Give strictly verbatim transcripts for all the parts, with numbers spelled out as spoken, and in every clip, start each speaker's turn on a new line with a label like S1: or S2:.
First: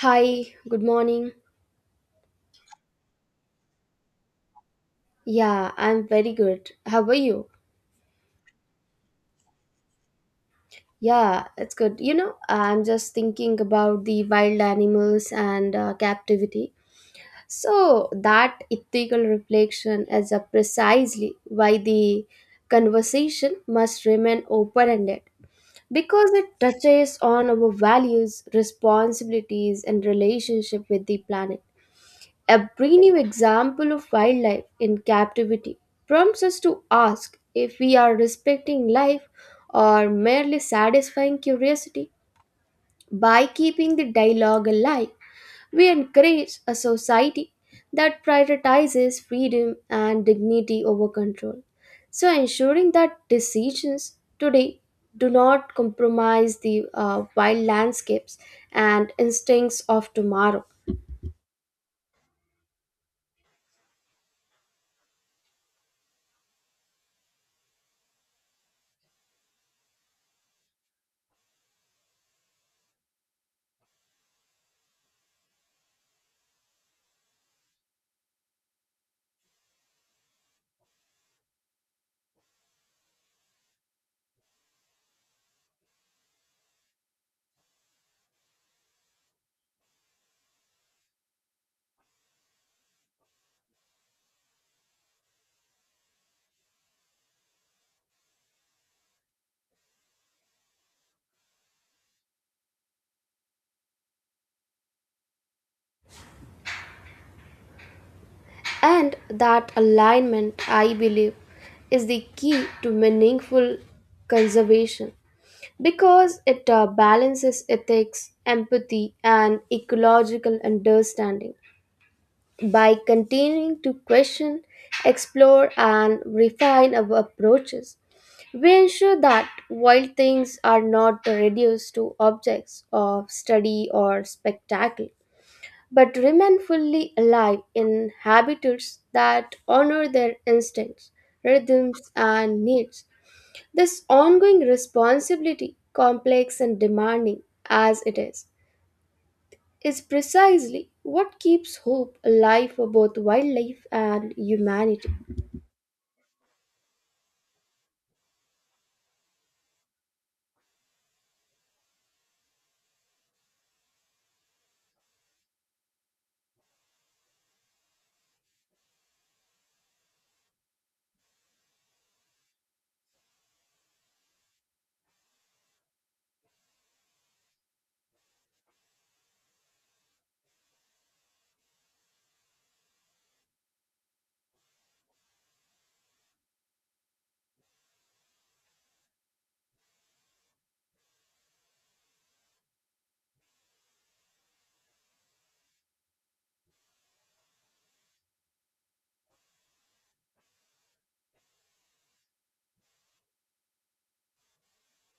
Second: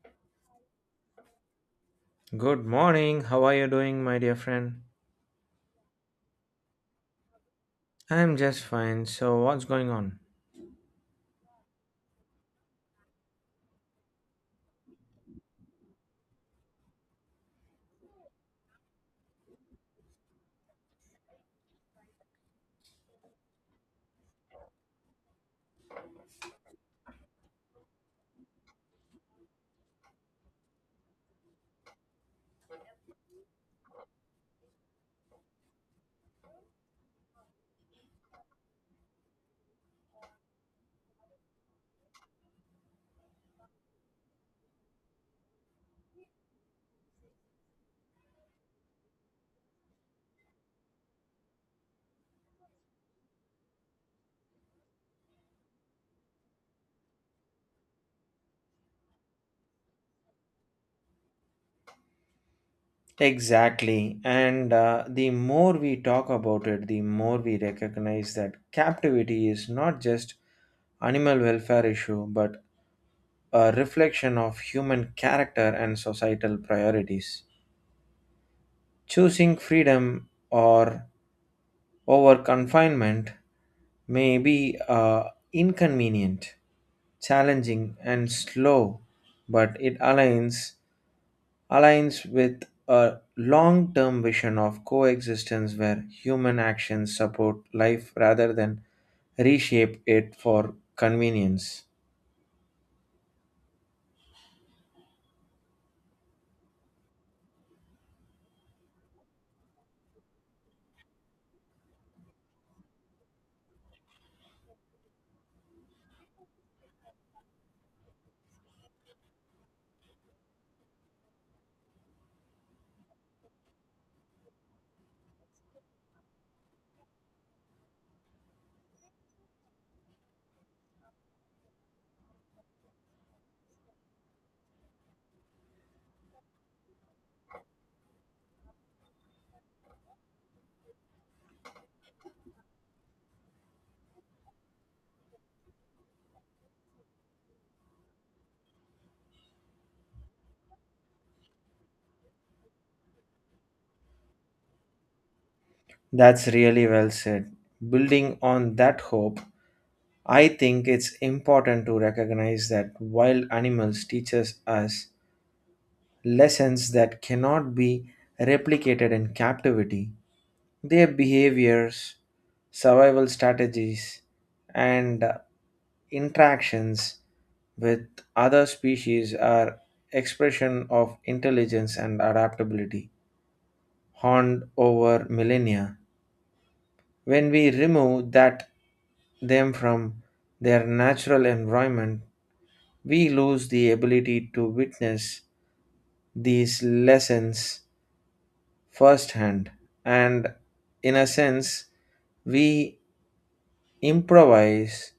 S1: Hi, good morning.
S2: Good morning. How are you doing, my dear friend?
S1: Yeah, I'm very good. How are you?
S2: I'm just fine. So, what's going on?
S1: Yeah, it's good. You know, I'm just thinking about the wild animals and uh, captivity. So, that ethical reflection is uh, precisely why the conversation must remain open ended because it touches on our values, responsibilities, and relationship with the planet. A brave example of wildlife in captivity prompts us to ask if we are respecting life or merely satisfying curiosity. By keeping the dialogue alive, we encourage a society that prioritizes freedom and dignity over control. So, ensuring that decisions today do not compromise the uh, wild landscapes and instincts of tomorrow.
S2: Exactly. And uh, the more we talk about it, the more we recognize that captivity is not just animal welfare issue, but a reflection of human character and societal priorities. Choosing freedom or over confinement may be uh, inconvenient, challenging, and slow, but it aligns aligns with a long term vision of coexistence where human actions support life rather than reshape it for convenience.
S1: And that alignment, I believe, is the key to meaningful conservation because it uh, balances ethics, empathy, and ecological understanding. By continuing to question, explore, and refine our approaches, we ensure that wild things are not reduced to objects of study or spectacle but remain fully alive in habitats that honor their instincts, rhythms, and needs. This ongoing responsibility, complex and demanding as it is, is precisely what keeps hope alive for both wildlife and humanity.
S2: That's really well said. Building on that hope, I think it's important to recognize that wild animals teaches us lessons that cannot be replicated in captivity. Their behaviors, survival strategies, and uh, interactions with other species are expression of intelligence and adaptability honed over millennia when we remove that them from their natural environment, we lose the ability to witness these lessons firsthand, and in a sense, we improvise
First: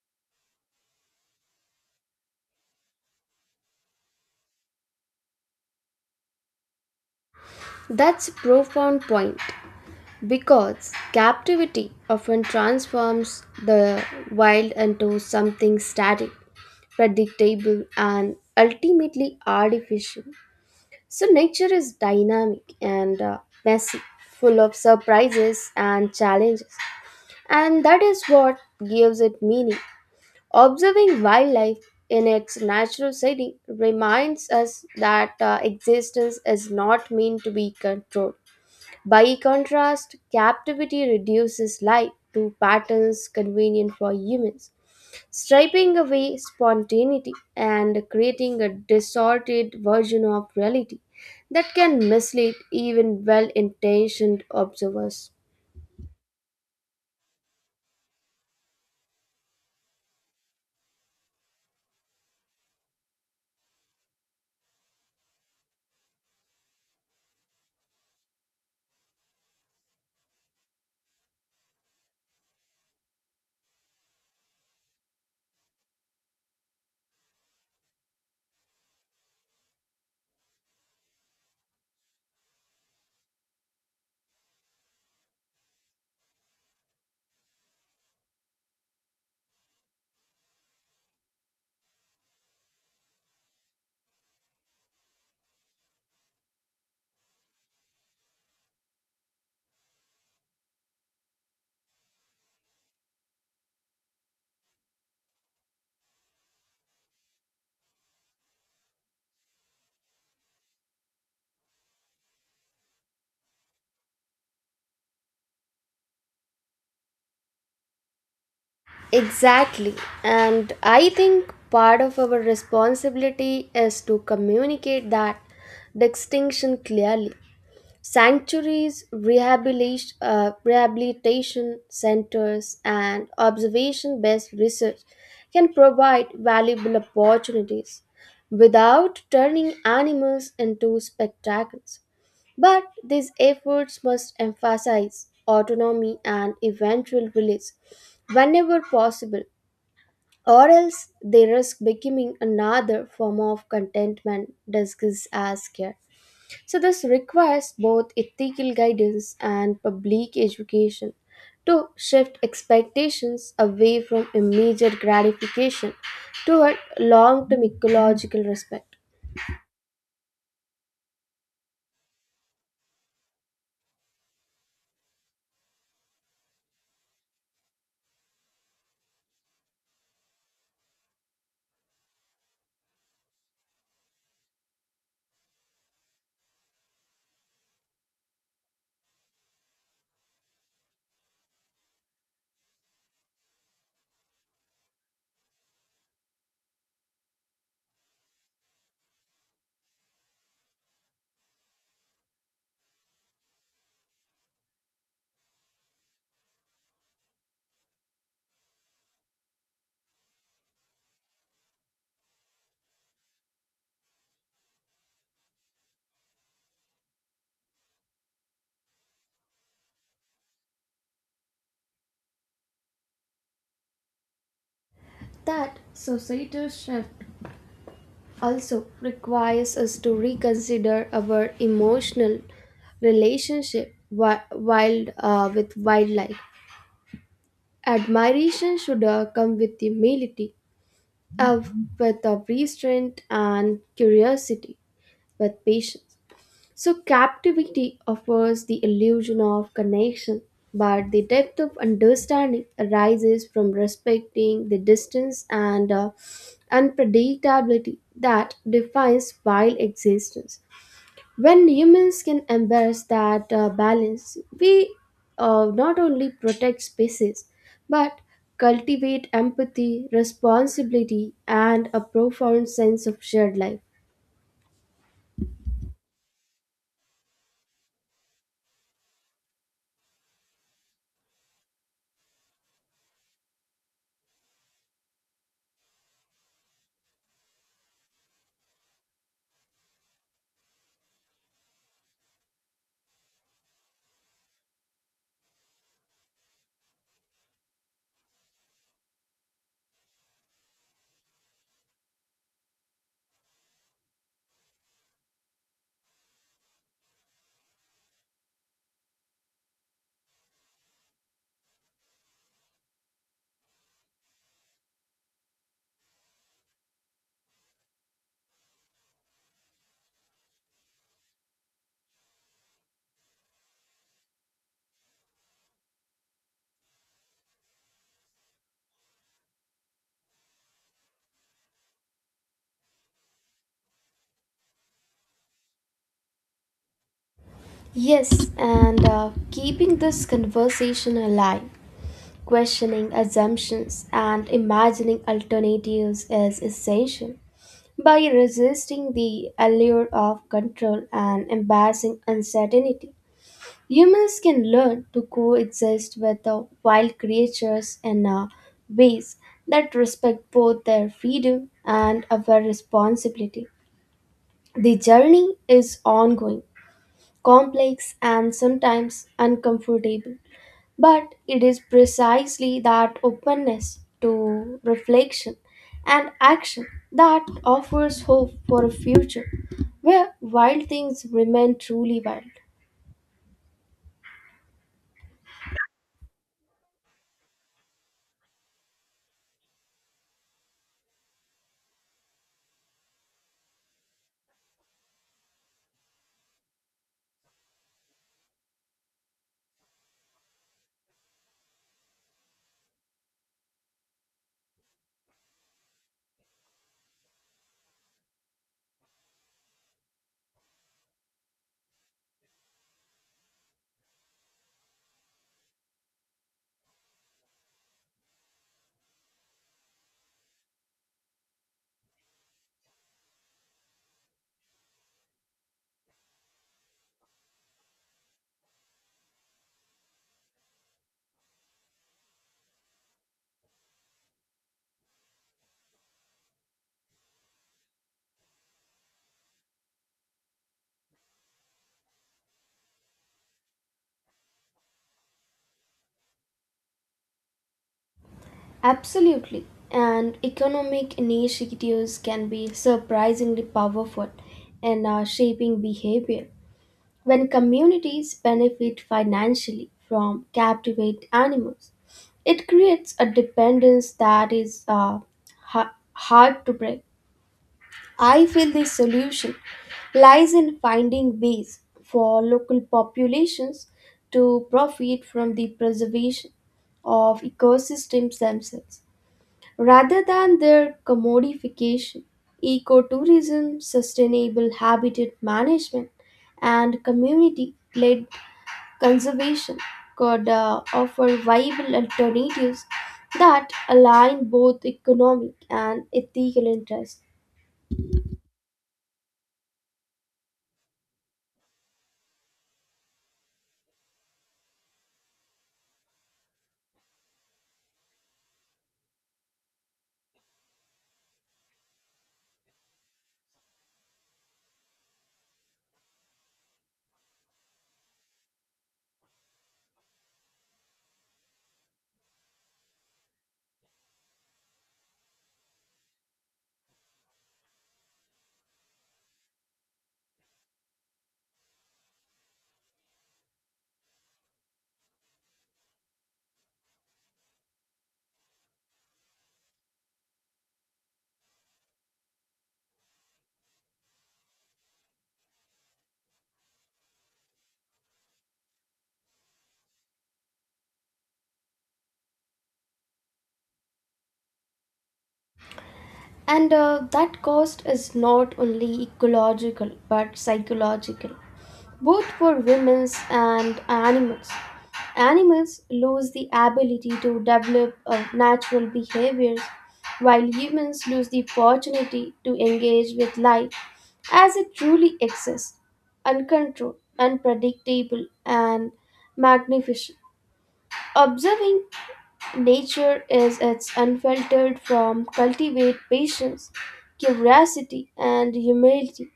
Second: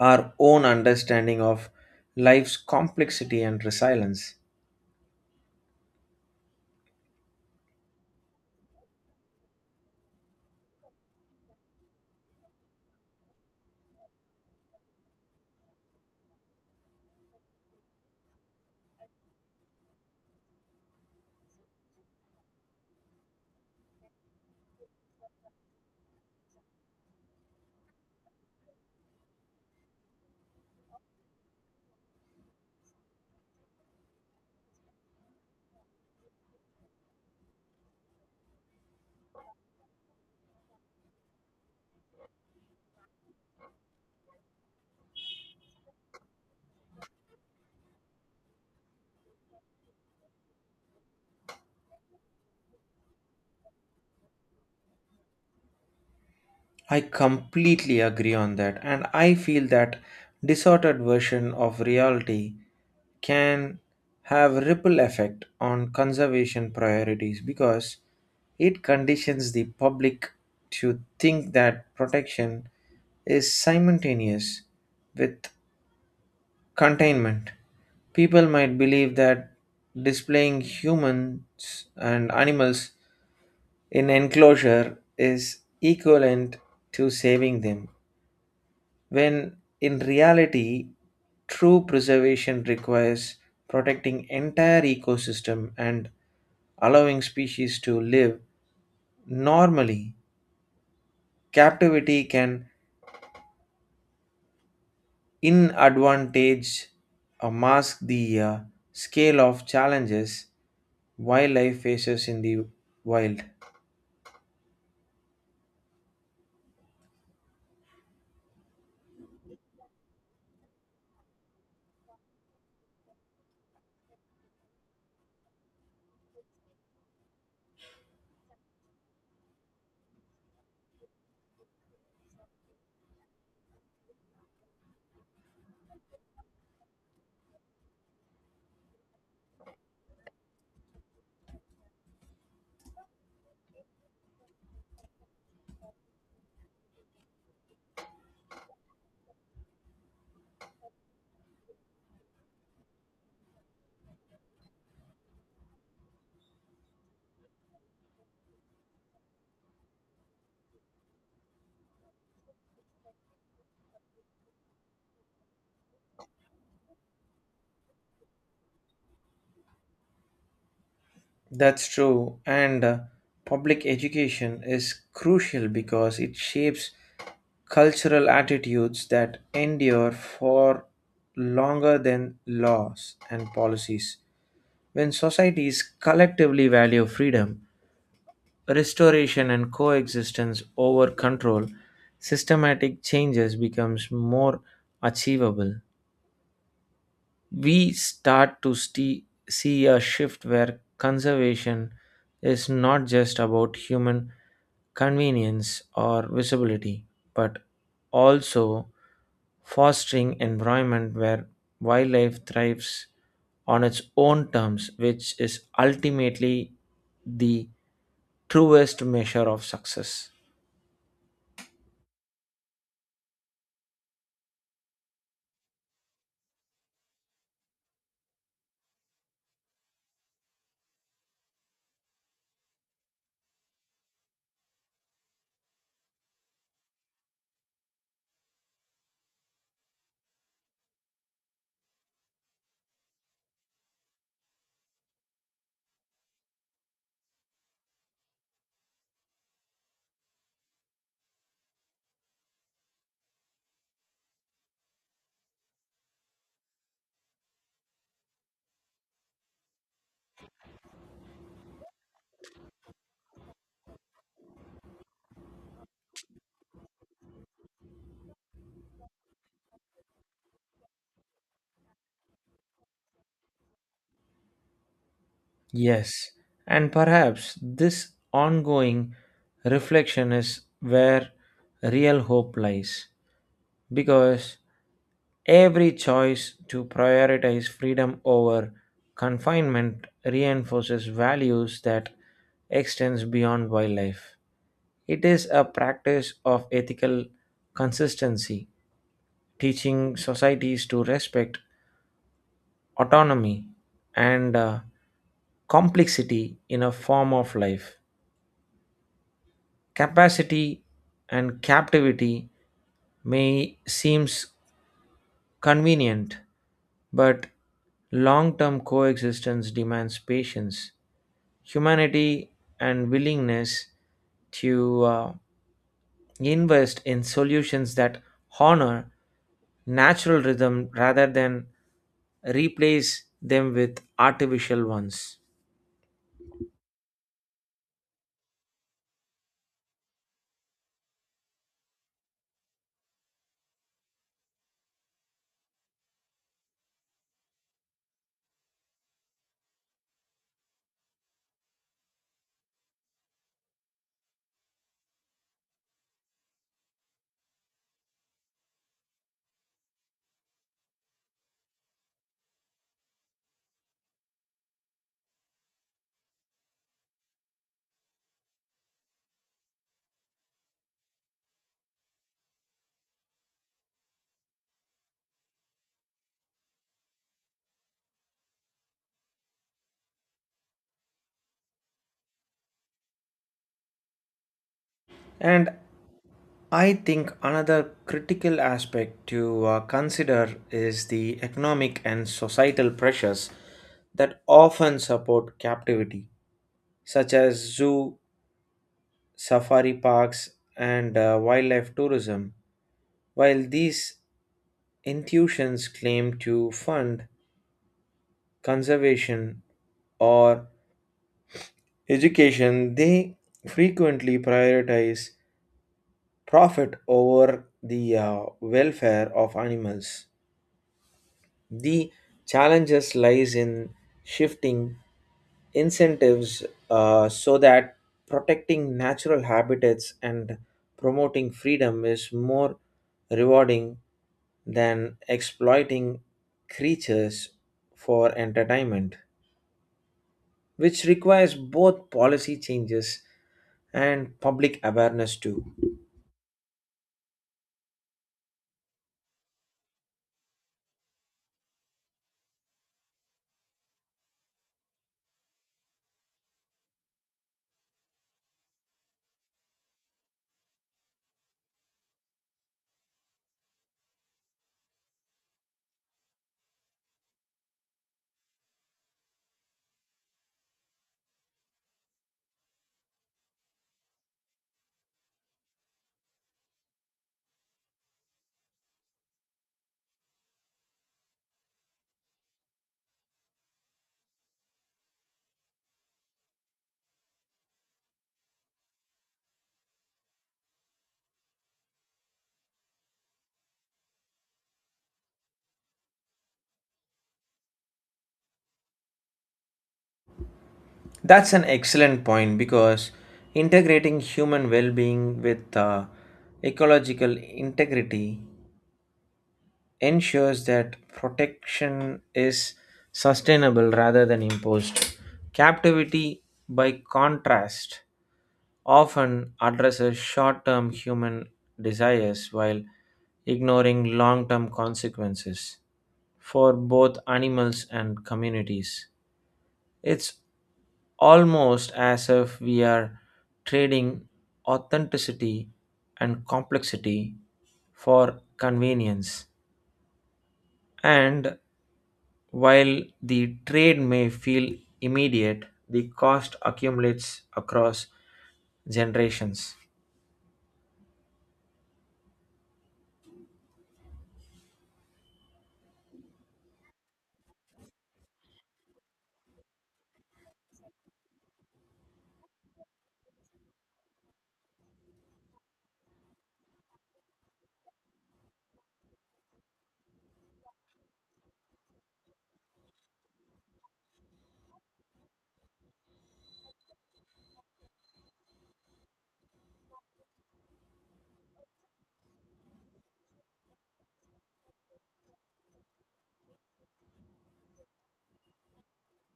S2: our own understanding of life's complexity and resilience.
S1: That's a profound point, because captivity often transforms the wild into something static, predictable, and ultimately artificial. So, nature is dynamic and uh, messy, full of surprises and challenges, and that is what gives it meaning. Observing wildlife in its natural setting reminds us that uh, existence is not meant to be controlled. By contrast, captivity reduces life to patterns convenient for humans, stripping away spontaneity and creating a distorted version of reality that can mislead even well intentioned observers.
S2: I completely agree on that, and I feel that distorted version of reality can have ripple effect on conservation priorities because it conditions the public to think that protection is simultaneous with containment. People might believe that displaying humans and animals in enclosure is equivalent to saving them, when in reality, true preservation requires protecting entire ecosystem and allowing species to live normally. Captivity can inadvantage or mask the uh, scale of challenges wildlife faces in the wild.
S1: Exactly. And I think part of our responsibility is to communicate that distinction clearly. Sanctuaries, rehabilitation, uh, rehabilitation centers, and observation based research can provide valuable opportunities without turning animals into spectacles. But these efforts must emphasize autonomy and eventual release whenever possible, or else they risk becoming another form of contentment disguised as care. So, this requires both ethical guidance and public education to shift expectations away from immediate gratification toward long term ecological respect.
S2: That's true. And uh, public education is crucial because it shapes cultural attitudes that endure for longer than laws and policies. When societies collectively value freedom, restoration, and coexistence over control, systematic changes becomes more achievable. We start to sti- see a shift where conservation is not just about human convenience or visibility, but also fostering environment where wildlife thrives on its own terms, which is ultimately the truest measure of success.
S1: That societal shift also requires us to reconsider our emotional relationship wi- wild uh, with wildlife. Admiration should uh, come with humility, uh, with uh, restraint and curiosity, with patience. So, captivity offers the illusion of connection, but the depth of understanding arises from respecting the distance and uh, unpredictability that defines wild existence. When humans can embrace that uh, balance, we uh, not only protect species but cultivate empathy, responsibility, and a profound sense of shared life.
S2: Yes, and perhaps this ongoing reflection is where real hope lies, because every choice to prioritize freedom over confinement reinforces values that extends beyond wildlife. It is a practice of ethical consistency, teaching societies to respect autonomy and uh, complexity in a form of life capacity, and captivity may seems convenient. But long term coexistence demands patience, humanity, and willingness to uh, invest in solutions that honor natural rhythm rather than replace them with artificial ones.
S1: Yes, and uh, keeping this conversation alive, questioning assumptions, and imagining alternatives is essential. By resisting the allure of control and embracing uncertainty, humans can learn to coexist with the wild creatures in uh, ways that respect both their freedom and our responsibility. The journey is ongoing, complex, and sometimes uncomfortable, but it is precisely that openness to reflection and action that offers hope for a future where wild things remain truly wild.
S2: And I think another critical aspect to uh, consider is the economic and societal pressures that often support captivity, such as zoo safari parks, and uh, wildlife tourism. While these institutions claim to fund conservation or education, they frequently prioritize profit over the uh, welfare of animals. The challenges lies in shifting incentives, uh, so that protecting natural habitats and promoting freedom is more rewarding than exploiting creatures for entertainment, which requires both policy changes and public awareness too.
S1: Absolutely. And economic initiatives can be surprisingly powerful in uh, shaping behavior. When communities benefit financially from captivate animals, it creates a dependence that is uh, ha- hard to break. I feel the solution lies in finding ways for local populations to profit from the preservation of ecosystems themselves. Rather than their commodification, ecotourism, sustainable habitat management, and community led conservation could uh, offer viable alternatives that align both economic and ethical interests.
S2: That's an excellent point because integrating human well being with uh, ecological integrity ensures that protection is sustainable rather than imposed. Captivity, by contrast, often addresses short term human desires while ignoring long term consequences for both animals and communities. It's almost as if we are trading authenticity and complexity for convenience. And while the trade may feel immediate, the cost accumulates across generations.
S1: And uh, that cost is not only ecological but psychological, both for women and animals. Animals lose the ability to develop uh, natural behaviors, while humans lose the opportunity to engage with life as it truly exists, uncontrolled, unpredictable, and magnificent. Observing nature is its unfiltered form cultivate patience, curiosity, and humility,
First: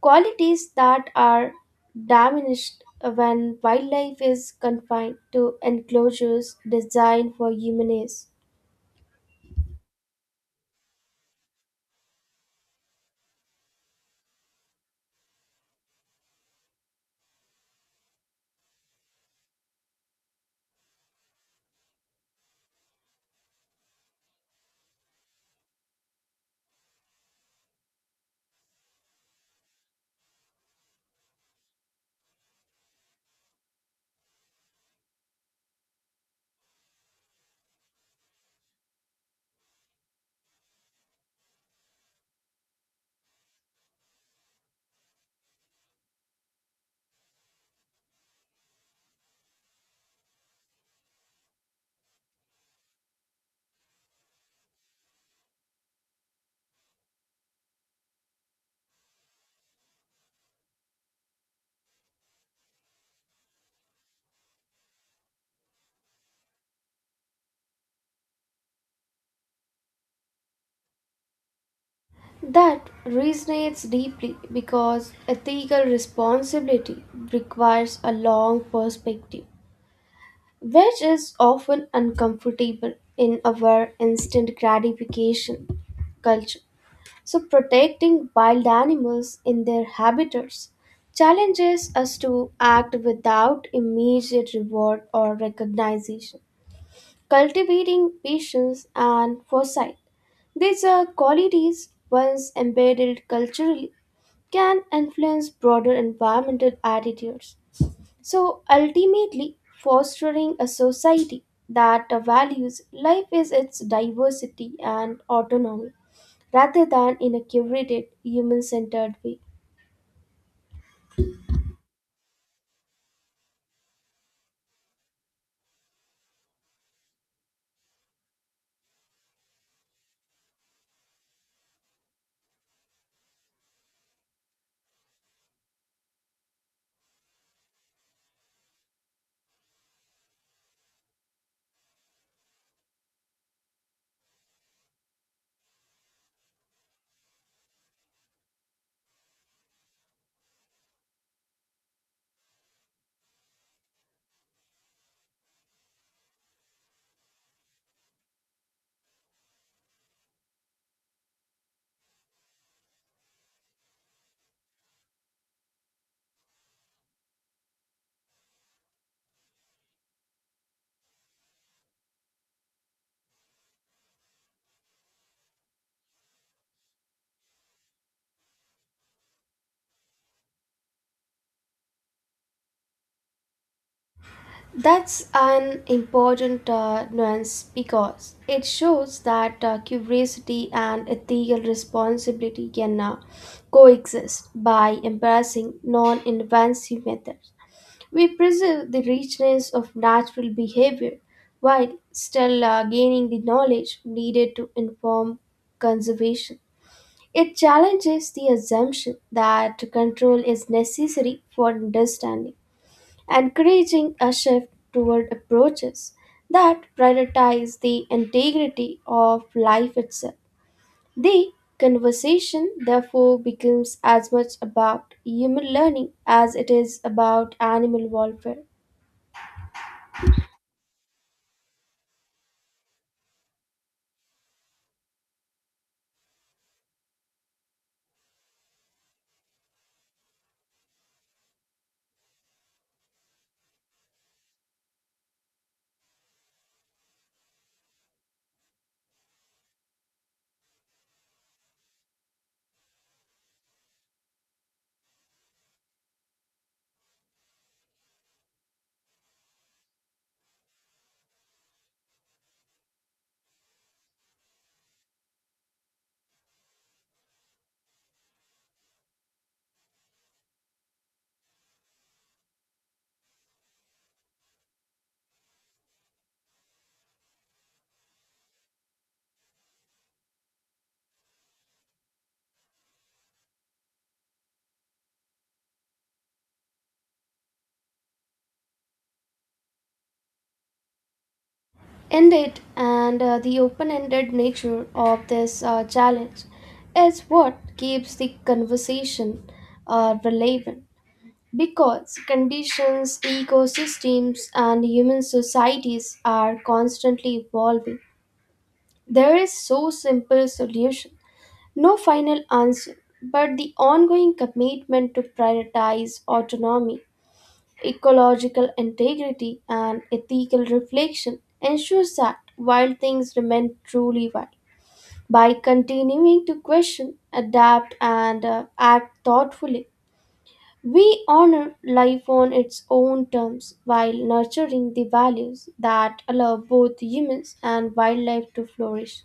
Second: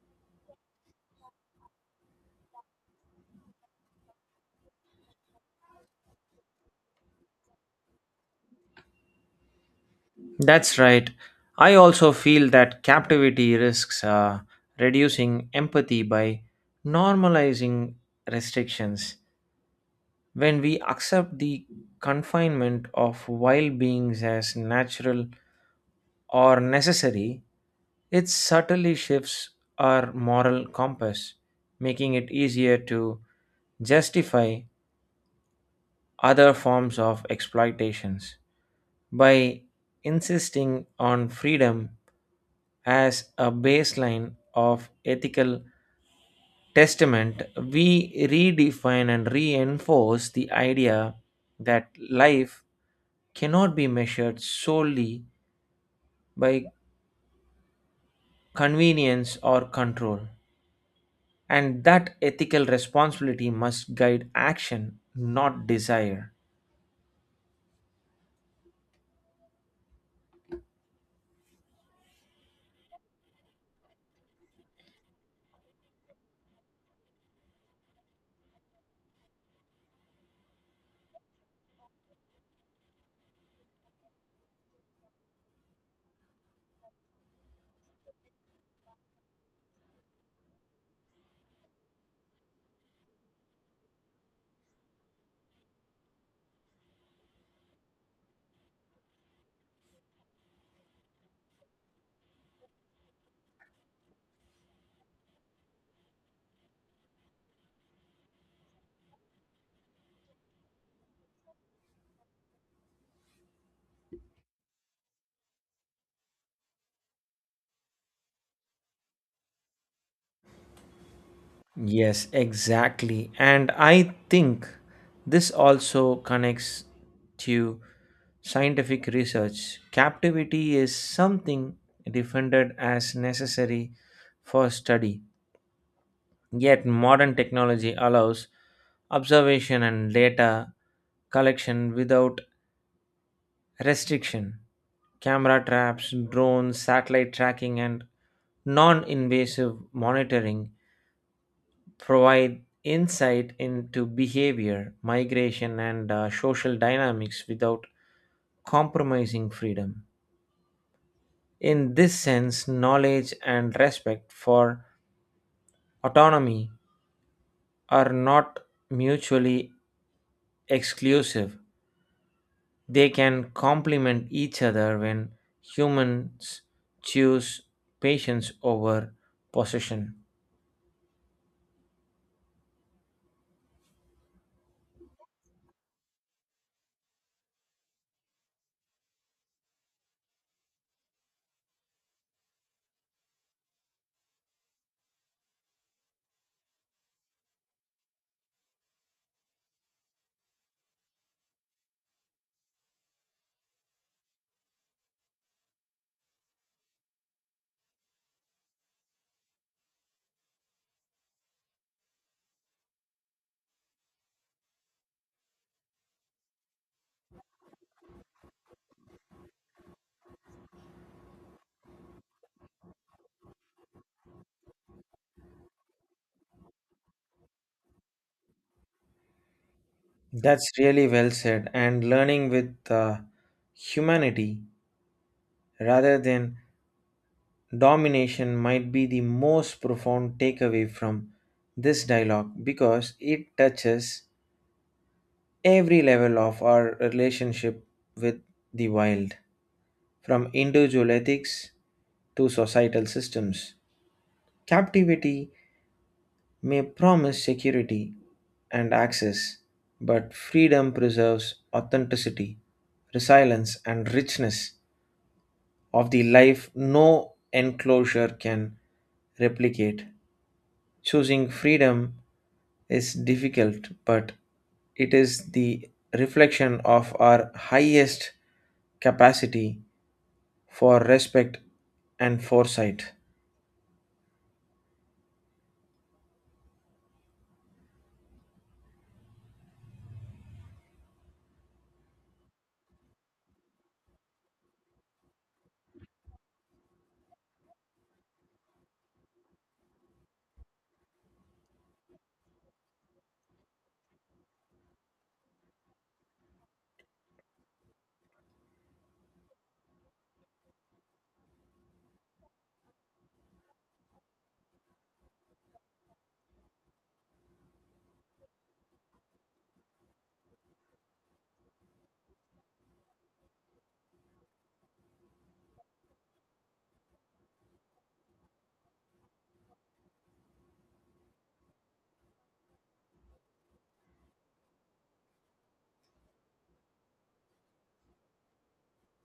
S1: qualities that are diminished when wildlife is confined to enclosures designed for human use.
S2: That's right. I also feel that captivity risks uh, reducing empathy by normalizing restrictions. When we accept the confinement of wild beings as natural or necessary, it subtly shifts our moral compass, making it easier to justify other forms of exploitations. By insisting on freedom as a baseline of ethical testament, we redefine and reinforce the idea that life cannot be measured solely by convenience or control, and that ethical responsibility must guide action, not desire.
S1: That resonates deeply because ethical responsibility requires a long perspective, which is often uncomfortable in our instant gratification culture. So, protecting wild animals in their habitats challenges us to act without immediate reward or recognition. Cultivating patience and foresight, these are qualities once embedded culturally, can influence broader environmental attitudes. So ultimately, fostering a society that values life is its diversity and autonomy rather than in a curated, human centered way.
S2: Yes, exactly. And I think this also connects to scientific research. Captivity is something defended as necessary for study. Yet, modern technology allows observation and data collection without restriction. Camera traps, drones, satellite tracking, and non invasive monitoring provide insight into behavior, migration, and uh, social dynamics without compromising freedom. In this sense, knowledge and respect for autonomy are not mutually exclusive. They can complement each other when humans choose patience over possession.
S1: That's an important uh, nuance because it shows that uh, curiosity and ethical responsibility can uh, coexist by embracing non invasive methods. We preserve the richness of natural behavior while still uh, gaining the knowledge needed to inform conservation. It challenges the assumption that control is necessary for understanding, encouraging a shift toward approaches that prioritize the integrity of life itself. The conversation, therefore, becomes as much about human learning as it is about animal welfare.
S2: That's really well said. And learning with uh, humanity rather than domination might be the most profound takeaway from this dialogue because it touches every level of our relationship with the wild, from individual ethics to societal systems. Captivity may promise security and access, but freedom preserves authenticity, resilience, and richness of the life no enclosure can replicate. Choosing freedom is difficult, but it is the reflection of our highest capacity for respect and foresight.
S1: Indeed, and uh, the open ended nature of this uh, challenge is what keeps the conversation uh, relevant because conditions, ecosystems, and human societies are constantly evolving. There is so simple solution, no final answer, but the ongoing commitment to prioritize autonomy, ecological integrity, and ethical reflection ensures that wild things remain truly wild. By continuing to question, adapt, and uh, act thoughtfully, we honor life on its own terms while nurturing the values that allow both humans and wildlife to flourish.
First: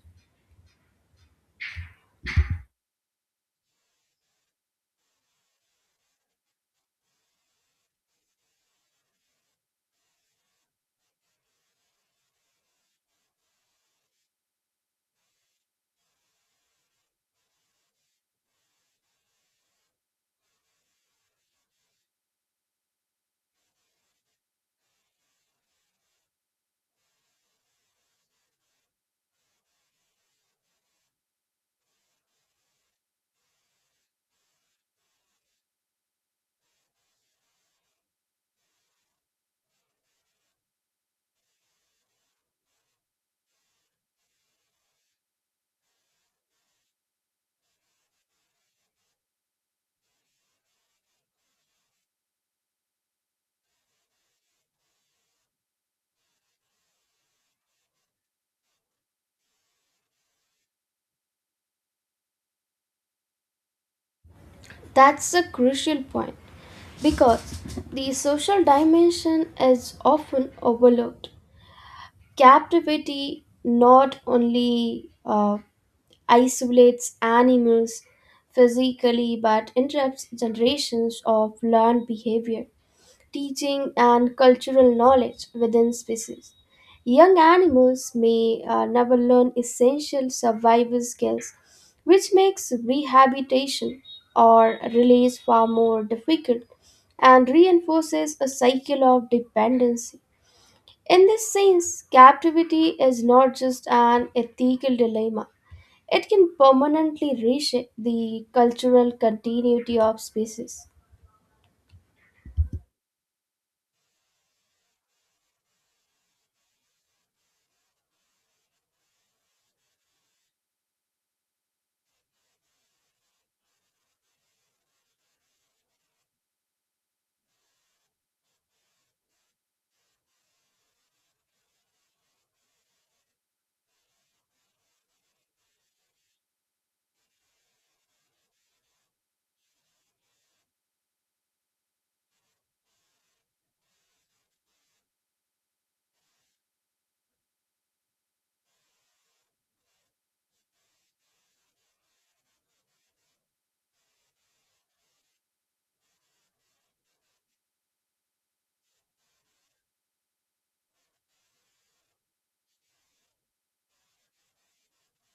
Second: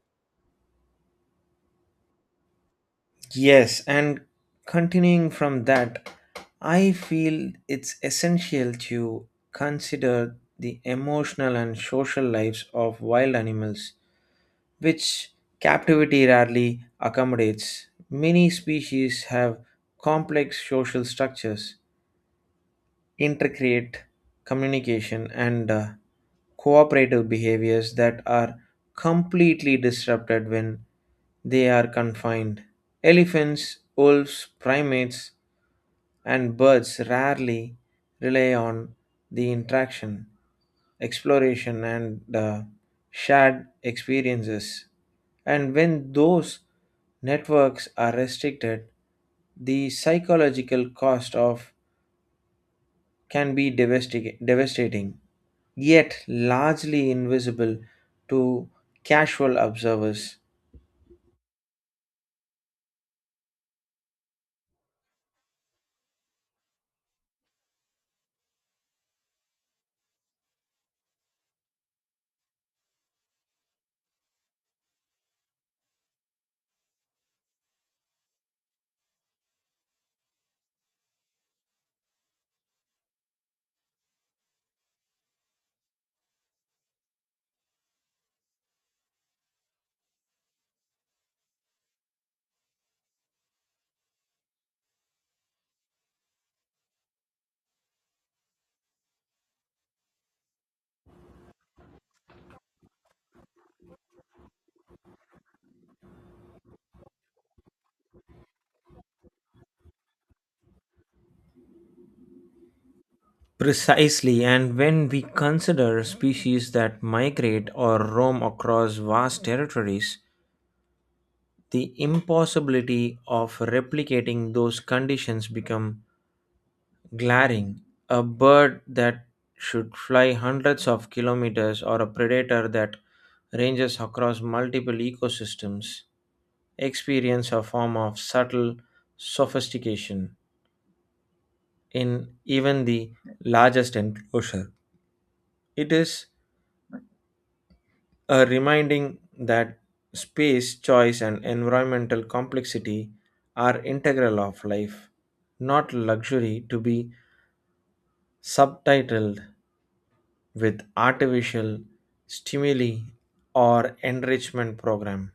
S2: Yes, and continuing from that, I feel it's essential to consider the emotional and social lives of wild animals, which captivity rarely accommodates. Many species have complex social structures, intercreate communication and uh, cooperative behaviors that are completely disrupted when they are confined. Elephants, wolves, primates, and birds rarely rely on the interaction, exploration, and uh, shared experiences. And when those networks are restricted, the psychological cost of can be devastic- devastating, yet largely invisible to casual observers.
S1: That's a crucial point because the social dimension is often overlooked. Captivity not only uh, isolates animals physically but interrupts generations of learned behavior, teaching, and cultural knowledge within species. Young animals may uh, never learn essential survival skills, which makes rehabilitation or release far more difficult and reinforces a cycle of dependency. In this sense, captivity is not just an ethical dilemma, it can permanently reshape the cultural continuity of species.
S2: Precisely, and when we consider species that migrate or roam across vast territories, the impossibility of replicating those conditions become glaring. A bird that should fly hundreds of kilometers or a predator that ranges across multiple ecosystems experience a form of subtle sophistication in even the largest enclosure. It is a reminding that space, choice, and environmental complexity are integral of life, not luxury to be subtitled with artificial stimuli or enrichment program.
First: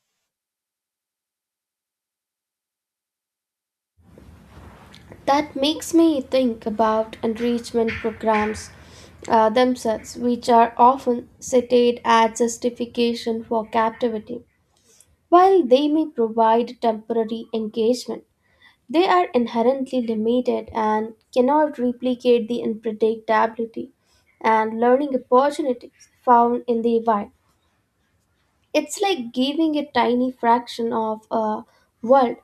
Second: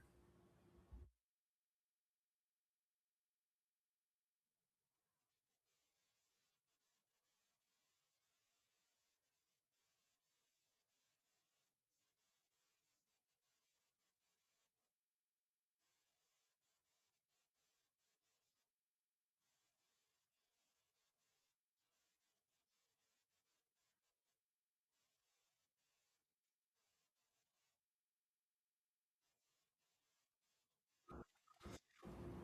S1: That makes me think about enrichment programs uh, themselves, which are often cited as justification for captivity. While they may provide temporary engagement, they are inherently limited and cannot replicate the unpredictability and learning opportunities found in the wild. It's like giving a tiny fraction of a world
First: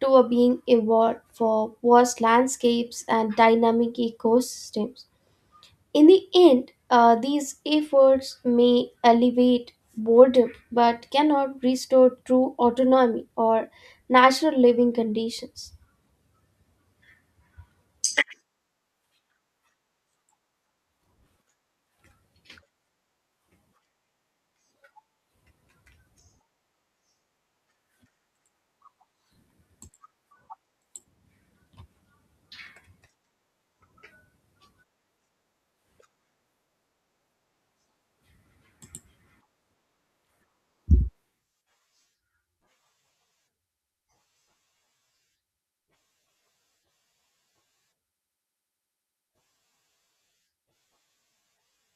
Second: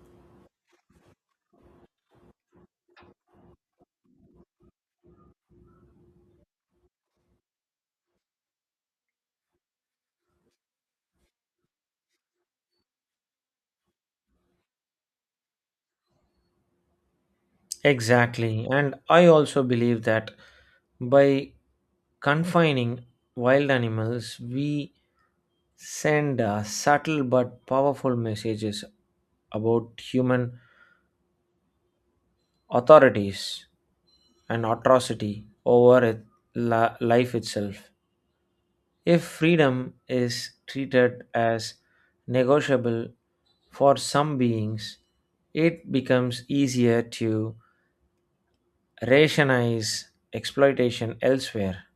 S1: to a being evolved for vast landscapes and dynamic ecosystems. In the end, uh, these efforts may alleviate boredom but cannot restore true autonomy or natural living conditions.
S2: Exactly. And I also believe that by confining wild animals, we send uh, subtle but powerful messages about human authorities and atrocity over it, li- life itself. If freedom is treated as negotiable for some beings, it becomes easier to rationalize exploitation elsewhere,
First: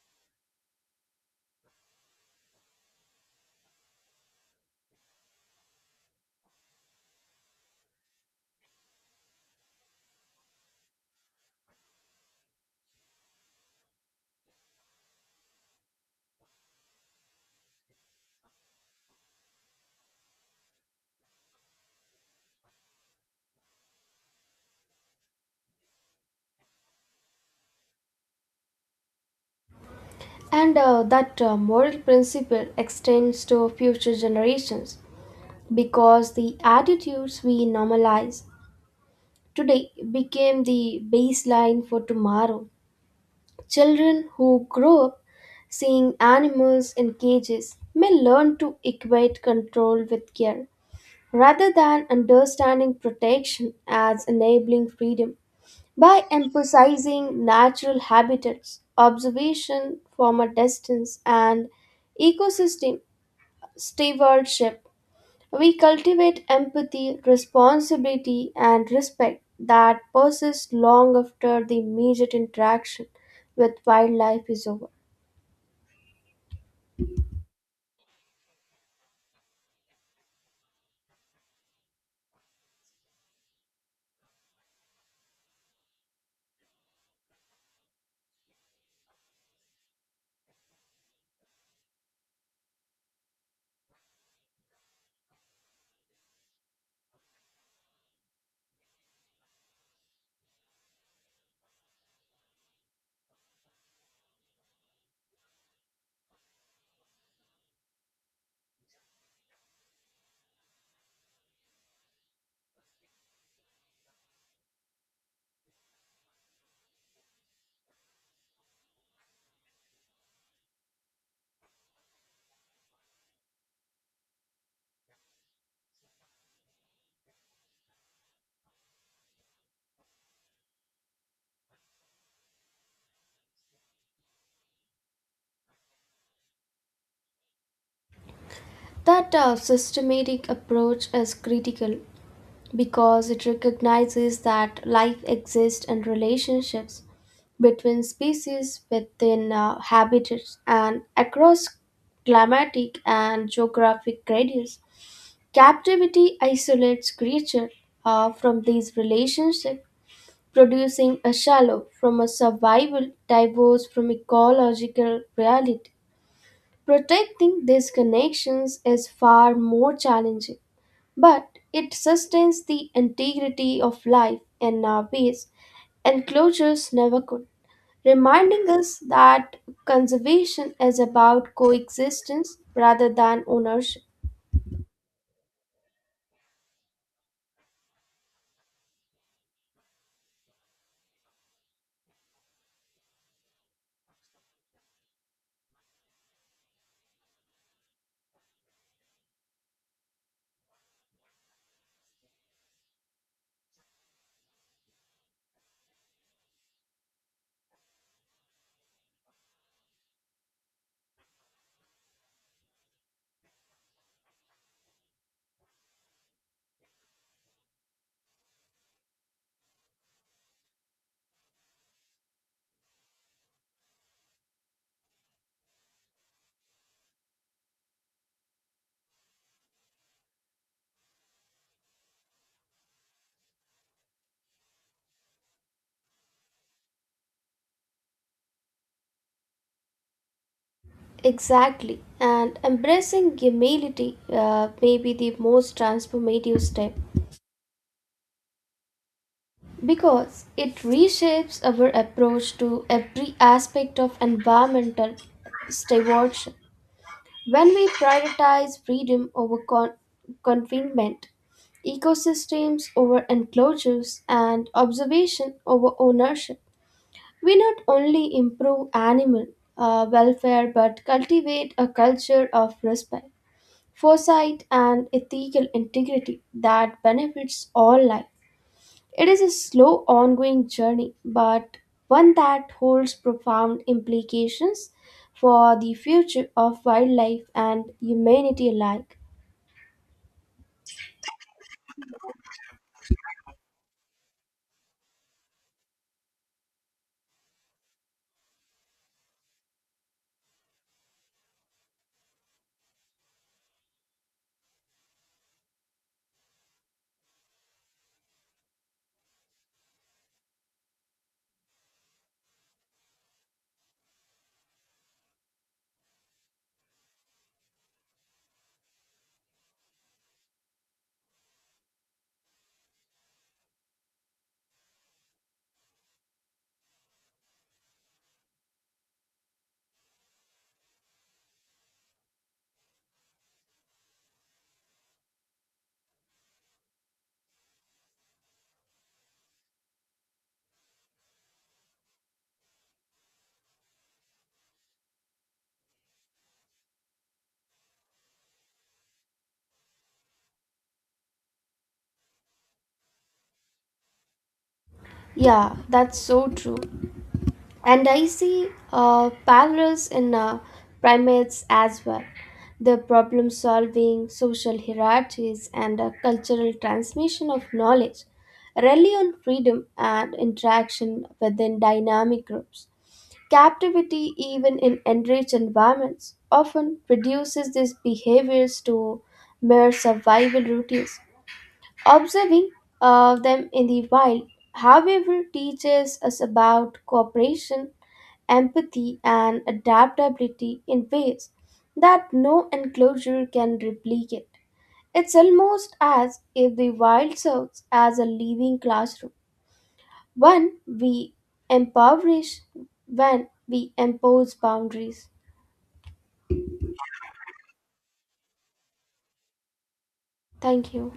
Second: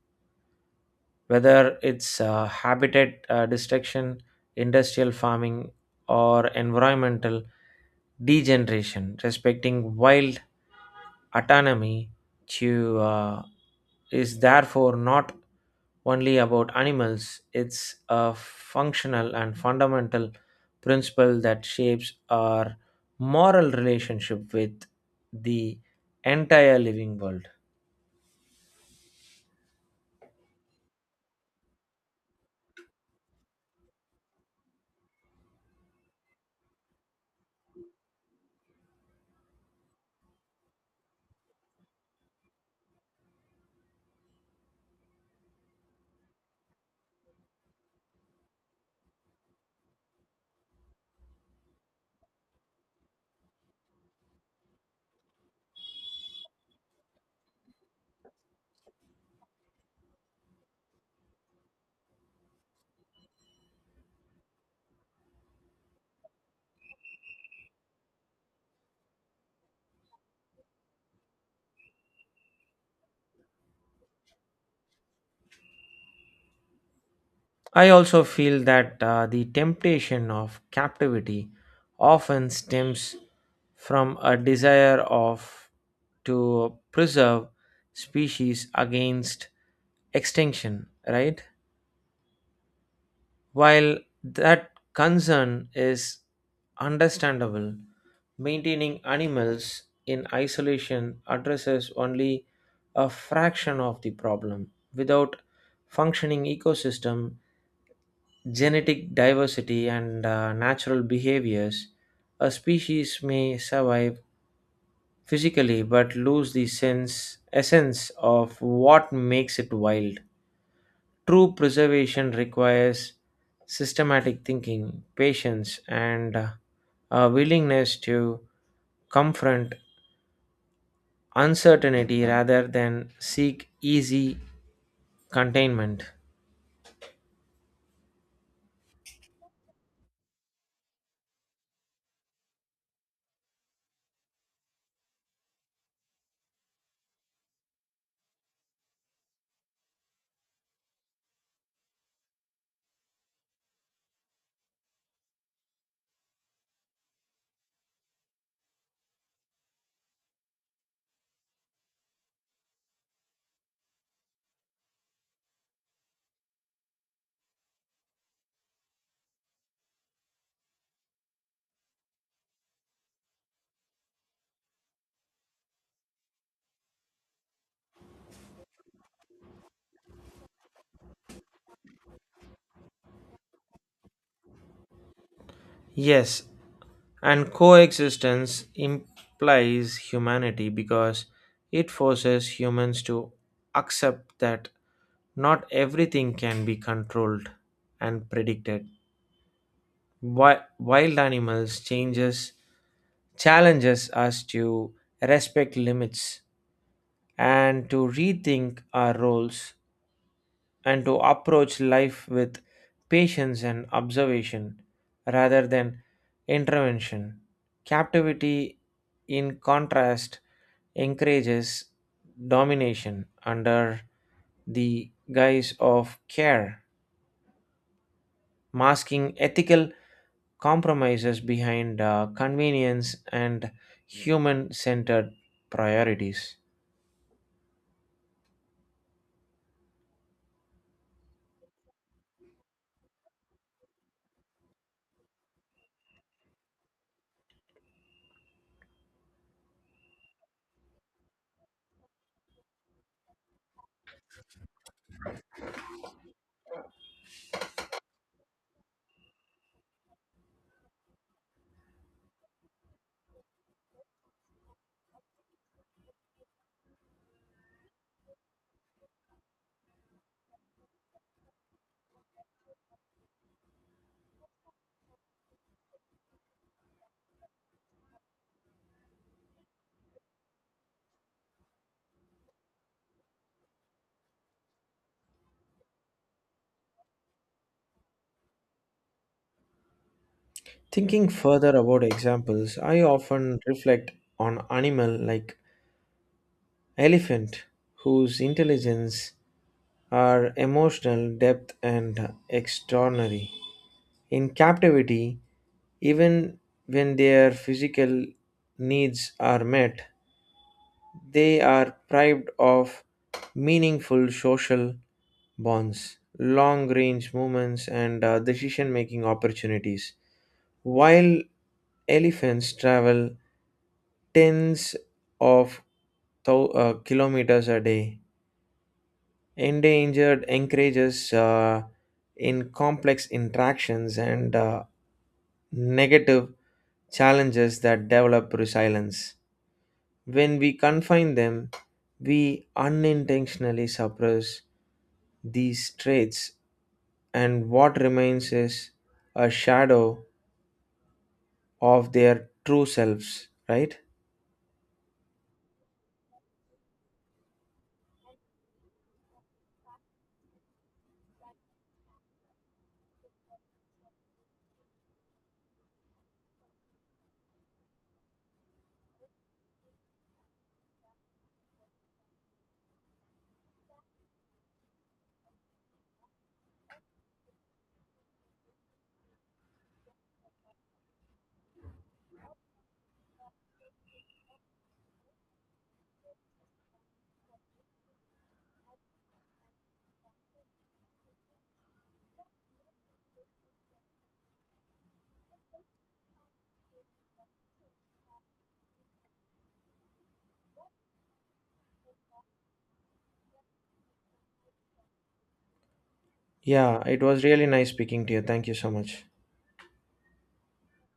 S2: whether it's uh, habitat uh, destruction, industrial farming, or environmental degeneration. Respecting wild autonomy to uh, is therefore not only about animals. It's a functional and fundamental principle that shapes our moral relationship with the entire living world.
S1: And uh, that uh, moral principle extends to future generations because the attitudes we normalize today became the baseline for tomorrow. Children who grow up seeing animals in cages may learn to equate control with care rather than understanding protection as enabling freedom. By emphasizing natural habitats, observation from a distance, and ecosystem stewardship, we cultivate empathy, responsibility, and respect that persists long after the immediate interaction with wildlife is over.
S2: I also feel that uh, the temptation of captivity often stems from a desire of to preserve species against extinction, right? While that concern is understandable, maintaining animals in isolation addresses only a fraction of the problem. Without functioning ecosystem, genetic diversity and uh, natural behaviors, a species may survive physically but lose the sense essence of what makes it wild. True preservation requires systematic thinking, patience, and uh, a willingness to confront uncertainty rather than seek easy containment.
S1: That uh, systematic approach is critical because it recognizes that life exists and relationships between species within uh, habitats and across climatic and geographic gradients. Captivity isolates creature uh, from these relationships, producing a shallow from a survival divorce from ecological reality. Protecting these connections is far more challenging, but it sustains the integrity of life in our base and closures never could, reminding us that conservation is about coexistence rather than ownership.
S2: Yes, and coexistence implies humanity because it forces humans to accept that not everything can be controlled and predicted. Wi- Wild animals changes challenges us to respect limits and to rethink our roles and to approach life with patience and observation rather than intervention. Captivity, in contrast, encourages domination under the guise of care, masking ethical compromises behind uh, convenience and human centered priorities.
S1: Exactly. And embracing humility uh, may be the most transformative step because it reshapes our approach to every aspect of environmental stewardship. When we prioritize freedom over con- confinement, ecosystems over enclosures, and observation over ownership, we not only improve animal uh, welfare but cultivate a culture of respect, foresight, and ethical integrity that benefits all life. It is a slow, ongoing journey, but one that holds profound implications for the future of wildlife and humanity alike.
S2: Thinking further about examples, I often reflect on animal like elephant whose intelligence are emotional depth and extraordinary in captivity. Even when their physical needs are met, they are deprived of meaningful social bonds, long range movements, and decision making opportunities. While elephants travel tens of thou- uh, kilometers a day, endangered encourages uh, in complex interactions and uh, negative challenges that develop resilience. When we confine them, we unintentionally suppress these traits, and what remains is a shadow of their true selves, right?
S1: Yeah, that's so true. And I see uh, parallels in uh, primates as well. The problem solving, social hierarchies, and uh, cultural transmission of knowledge rely on freedom and interaction within dynamic groups. Captivity, even in enriched environments, often reduces these behaviors to mere survival routines. Observing uh, them in the wild, however, teaches us about cooperation, empathy, and adaptability in ways that no enclosure can replicate. It's almost as if the wild serves as a living classroom, one we impoverish when we impose boundaries.
S2: Yeah, it was really nice speaking to you. Thank you so much.
S1: Thank you.